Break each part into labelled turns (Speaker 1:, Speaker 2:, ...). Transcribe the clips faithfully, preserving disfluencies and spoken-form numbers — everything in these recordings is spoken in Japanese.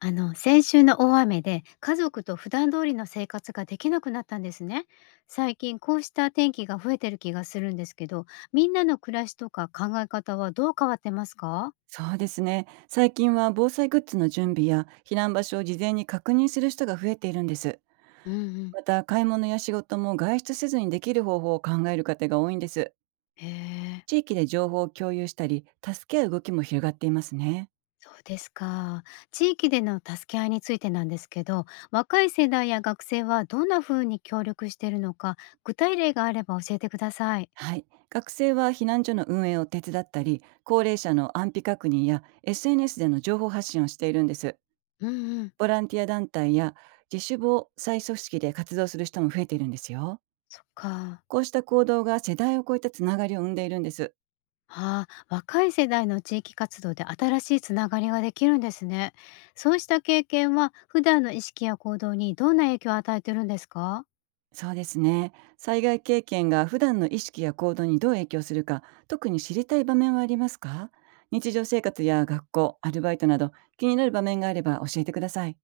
Speaker 1: あの先週の大雨で家族と普段通りの生活ができなくなったんですね。最近こうした天気が増えてる気がするんですけど、みんなの暮らしとか考え方はどう変わってますか？
Speaker 2: そうですね。最近は防災グッズの準備や避難場所を事前に確認する人が増えているんです。
Speaker 1: うんうん、
Speaker 2: また、買い物や仕事も外出せずにできる方法を考える方が多いんです。
Speaker 1: へえ、
Speaker 2: 地域で情報を共有したり、助け合う動きも広がっていますね。
Speaker 1: そうですか。地域での助け合いについてなんですけど、若い世代や学生はどんな風に協力しているのか、具体例があれば教えてください。
Speaker 2: はい。学生は避難所の運営を手伝ったり、高齢者の安否確認や エスエヌエス での情報発信をしているんです。
Speaker 1: うんうん、
Speaker 2: ボランティア団体や自主防災組織で活動する人も増えているんですよ。
Speaker 1: そっか。
Speaker 2: こうした行動が世代を超えたつながりを生んでいるんです。
Speaker 1: ああ、若い世代の地域活動で新しいつながりができるんですね。そうした経験は普段の意識や行動にどんな影響を与えてるんですか。
Speaker 2: そうですね。災害経験が普段の意識や行動にどう影響するか、特に知りたい場面はありますか？日常生活や学校、アルバイトなど気になる場面があれば教えてください。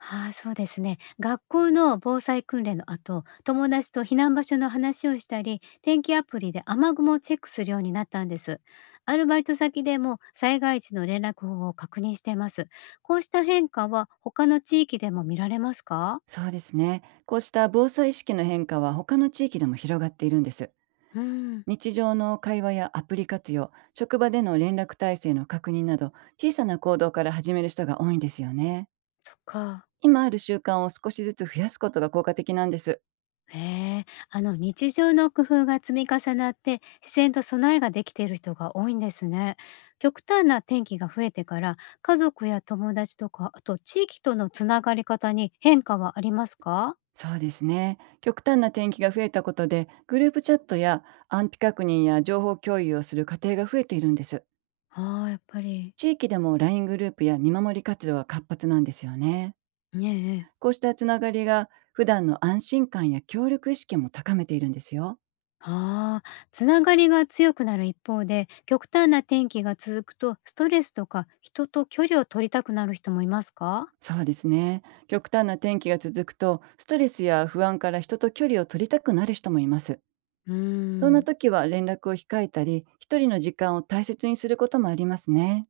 Speaker 1: ああ、そうですね。学校の防災訓練の後、友達と避難場所の話をしたり、天気アプリで雨雲をチェックするようになったんです。アルバイト先でも災害時の連絡方法を確認しています。こうした変化は他の地域でも見られますか。
Speaker 2: そうですね。こうした防災意識の変化は他の地域でも広がっているんです。
Speaker 1: うん、
Speaker 2: 日常の会話やアプリ活用、職場での連絡体制の確認など、小さな行動から始める人が多いんですよね。
Speaker 1: そっか。
Speaker 2: 今ある習慣を少しずつ増やすことが効果的なんです。
Speaker 1: へえ、あの日常の工夫が積み重なって自然と備えができている人が多いんですね。極端な天気が増えてから家族や友達とかあと地域とのつながり方に変化はありますか。
Speaker 2: そうですね。極端な転機が増えたことで、グループチャットや安否確認や情報共有をする家庭が増えているんです。
Speaker 1: ああやっぱり。
Speaker 2: 地域でもライングループや見守り活動は活発なんですよね。
Speaker 1: ねえええ。
Speaker 2: こうしたつながりが普段の安心感や協力意識も高めているんですよ。
Speaker 1: ああ、つながりが強くなる一方で極端な天気が続くとストレスとか人と距離を取りたくなる人もいますか。
Speaker 2: そうですね。極端な天気が続くと、ストレスや不安から人と距離を取りたくなる人もいます。
Speaker 1: うー
Speaker 2: そんな
Speaker 1: ん。
Speaker 2: 時は連絡を控えたり、一人の時間を大切にすることもありますね。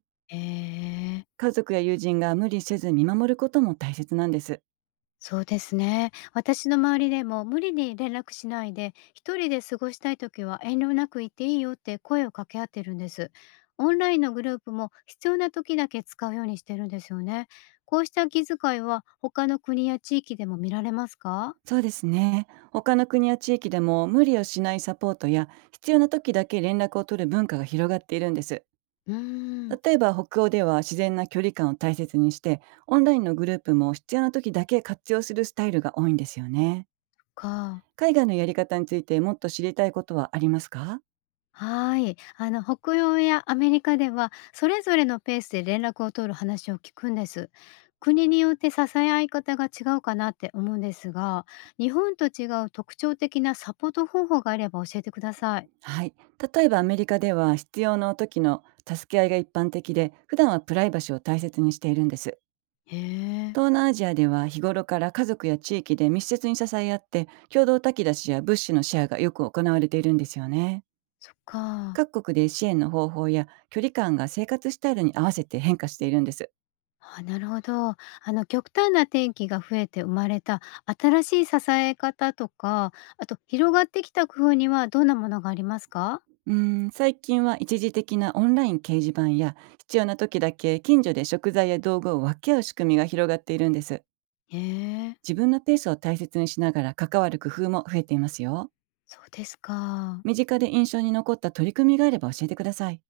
Speaker 1: ええ、
Speaker 2: 家族や友人が無理せず見守ることも大切なんです。
Speaker 1: そうですね。私の周りでも無理に連絡しないで、一人で過ごしたい時は遠慮なく言っていいよって声を掛け合ってるんです。オンラインのグループも必要な時だけ使うようにしてるんですよね。こうした気遣いは他の国や地域でも見られますか。
Speaker 2: そうですね。他の国や地域でも、無理をしないサポートや必要な時だけ連絡を取る文化が広がっているんです。
Speaker 1: うーん
Speaker 2: 例えば北欧では、自然な距離感を大切にして、オンラインのグループも必要な時だけ活用するスタイルが多いんですよね。
Speaker 1: か。
Speaker 2: 海外のやり方についてもっと知りたいことはありますか？
Speaker 1: はい。あの、北洋やアメリカでは、それぞれのペースで連絡を取る話を聞くんです。国によって支え合い方が違うかなって思うんですが、日本と違う特徴的なサポート方法があれば教えてください。
Speaker 2: はい。例えばアメリカでは、必要な時の助け合いが一般的で、普段はプライバシーを大切にしているんです。
Speaker 1: へえ。
Speaker 2: 東南アジアでは、日頃から家族や地域で密接に支え合って、共同炊き出しや物資のシェアがよく行われているんですよね。
Speaker 1: そっか。
Speaker 2: 各国で支援の方法や距離感が生活スタイルに合わせて変化しているんです。
Speaker 1: あ、なるほど。あの、極端な天気が増えて生まれた新しい支え方とか、あと広がってきた工夫にはどんなものがありますか。
Speaker 2: うーん最近は一時的なオンライン掲示板や、必要な時だけ近所で食材や道具を分け合う仕組みが広がっているんです。
Speaker 1: へえ。
Speaker 2: 自分のペースを大切にしながら関わる工夫も増えていますよ。
Speaker 1: そうですか。
Speaker 2: 身近で印象に残った取り組みがあれば教えてください。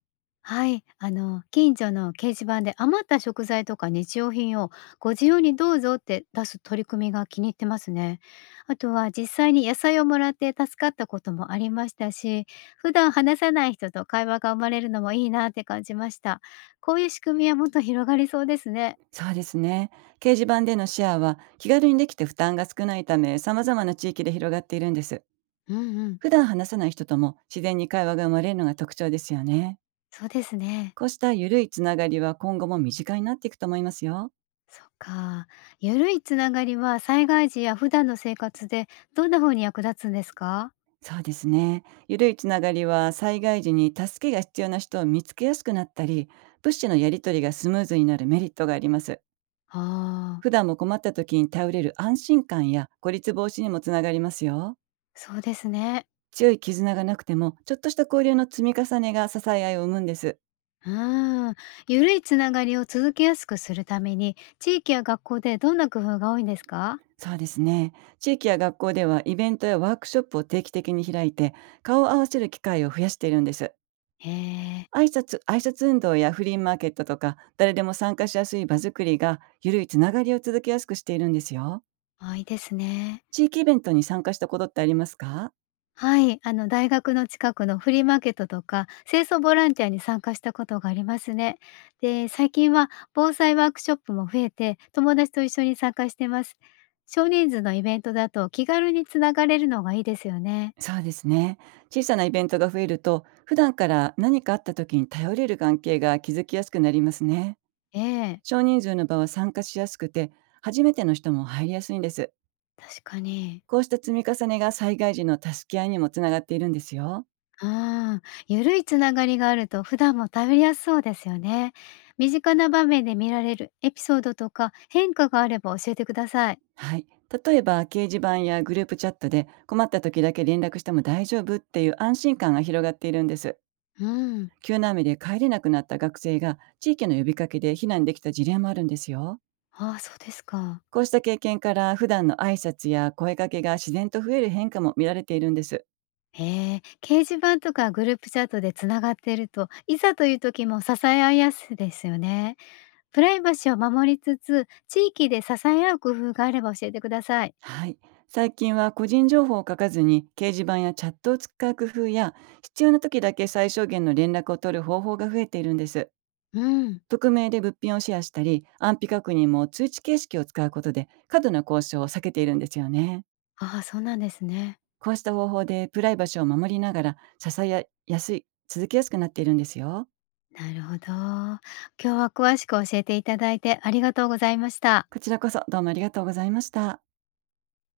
Speaker 1: はい、あの近所の掲示板で余った食材とか日用品をご自由にどうぞって出す取り組みが気に入ってますね。あとは実際に野菜をもらって助かったこともありましたし、普段話さない人と会話が生まれるのもいいなって感じました。こういう仕組みはもっと広がりそうですね。
Speaker 2: そうですね。掲示板でのシェアは気軽にできて負担が少ないため、様々な地域で広がっているんです。
Speaker 1: うんうん、
Speaker 2: 普段話さない人とも自然に会話が生まれるのが特徴ですよね。
Speaker 1: そうですね。
Speaker 2: こうした緩いつながりは今後も身近になっていくと思いますよ。
Speaker 1: そっか。ゆるいつながりは災害時や普段の生活でどんな風に役立つんですか。
Speaker 2: そうですね。緩いつながりは災害時に助けが必要な人を見つけやすくなったり、物資のやり取りがスムーズになるメリットがあります。
Speaker 1: ああ
Speaker 2: 普段も困った時に頼れる安心感や孤立防止にもつながりますよ。
Speaker 1: ー、そうですね。
Speaker 2: 強い絆がなくても、ちょっとした交流の積み重ねが支え合いを生むんです。
Speaker 1: ああ、ゆるいつながりを続けやすくするために、地域や学校でどんな工夫が多いんですか？
Speaker 2: そうですね。地域や学校ではイベントやワークショップを定期的に開いて、顔を合わせる機会を増やしているんです。
Speaker 1: へえ、
Speaker 2: 挨拶、挨拶運動やフリーマーケットとか、誰でも参加しやすい場作りが、ゆるいつながりを続けやすくしているんですよ。
Speaker 1: あ、いいですね。
Speaker 2: 地域イベントに参加したことってありますか？
Speaker 1: はい、あの大学の近くのフリーマーケットとか、清掃ボランティアに参加したことがありますね。で、最近は防災ワークショップも増えて、友達と一緒に参加してます。少人数のイベントだと気軽につながれるのがいいですよね。
Speaker 2: そうですね。小さなイベントが増えると、普段から何かあった時に頼れる関係が築きやすくなりますね。
Speaker 1: ええ、
Speaker 2: 少人数の場は参加しやすくて、初めての人も入りやすいんです。
Speaker 1: 確かに。
Speaker 2: こうした積み重ねが災害時の助け合いにもつながっているんですよ。
Speaker 1: ああ、ゆるいつながりがあると普段も食べやすそうですよね。身近な場面で見られるエピソードとか変化があれば教えてください。
Speaker 2: はい。例えば、掲示板やグループチャットで困った時だけ連絡しても大丈夫っていう安心感が広がっているんです。
Speaker 1: うん。
Speaker 2: 急な雨で帰れなくなった学生が地域の呼びかけで避難できた事例もあるんですよ。
Speaker 1: ああ、そうですか。
Speaker 2: こうした経験から普段の挨拶や声かけが自然と増える変化も見られているんです。
Speaker 1: へえ、掲示板とかグループチャットでつながっていると、いざという時も支え合いやすいですよね。プライバシーを守りつつ、地域で支え合う工夫があれば教えてください。
Speaker 2: はい。最近は個人情報を書かずに掲示板やチャットを使う工夫や、必要な時だけ最小限の連絡を取る方法が増えているんです。
Speaker 1: うん。
Speaker 2: 匿名で物品をシェアしたり、安否確認も通知形式を使うことで過度な交渉を避けているんですよね。
Speaker 1: ああ、そうなんですね。
Speaker 2: こうした方法でプライバシーを守りながら支えやすい続きやすくなっているんですよ。
Speaker 1: なるほど。今日は詳しく教えていただいてありがとうございました。
Speaker 2: こちらこそどうもありがとうございました。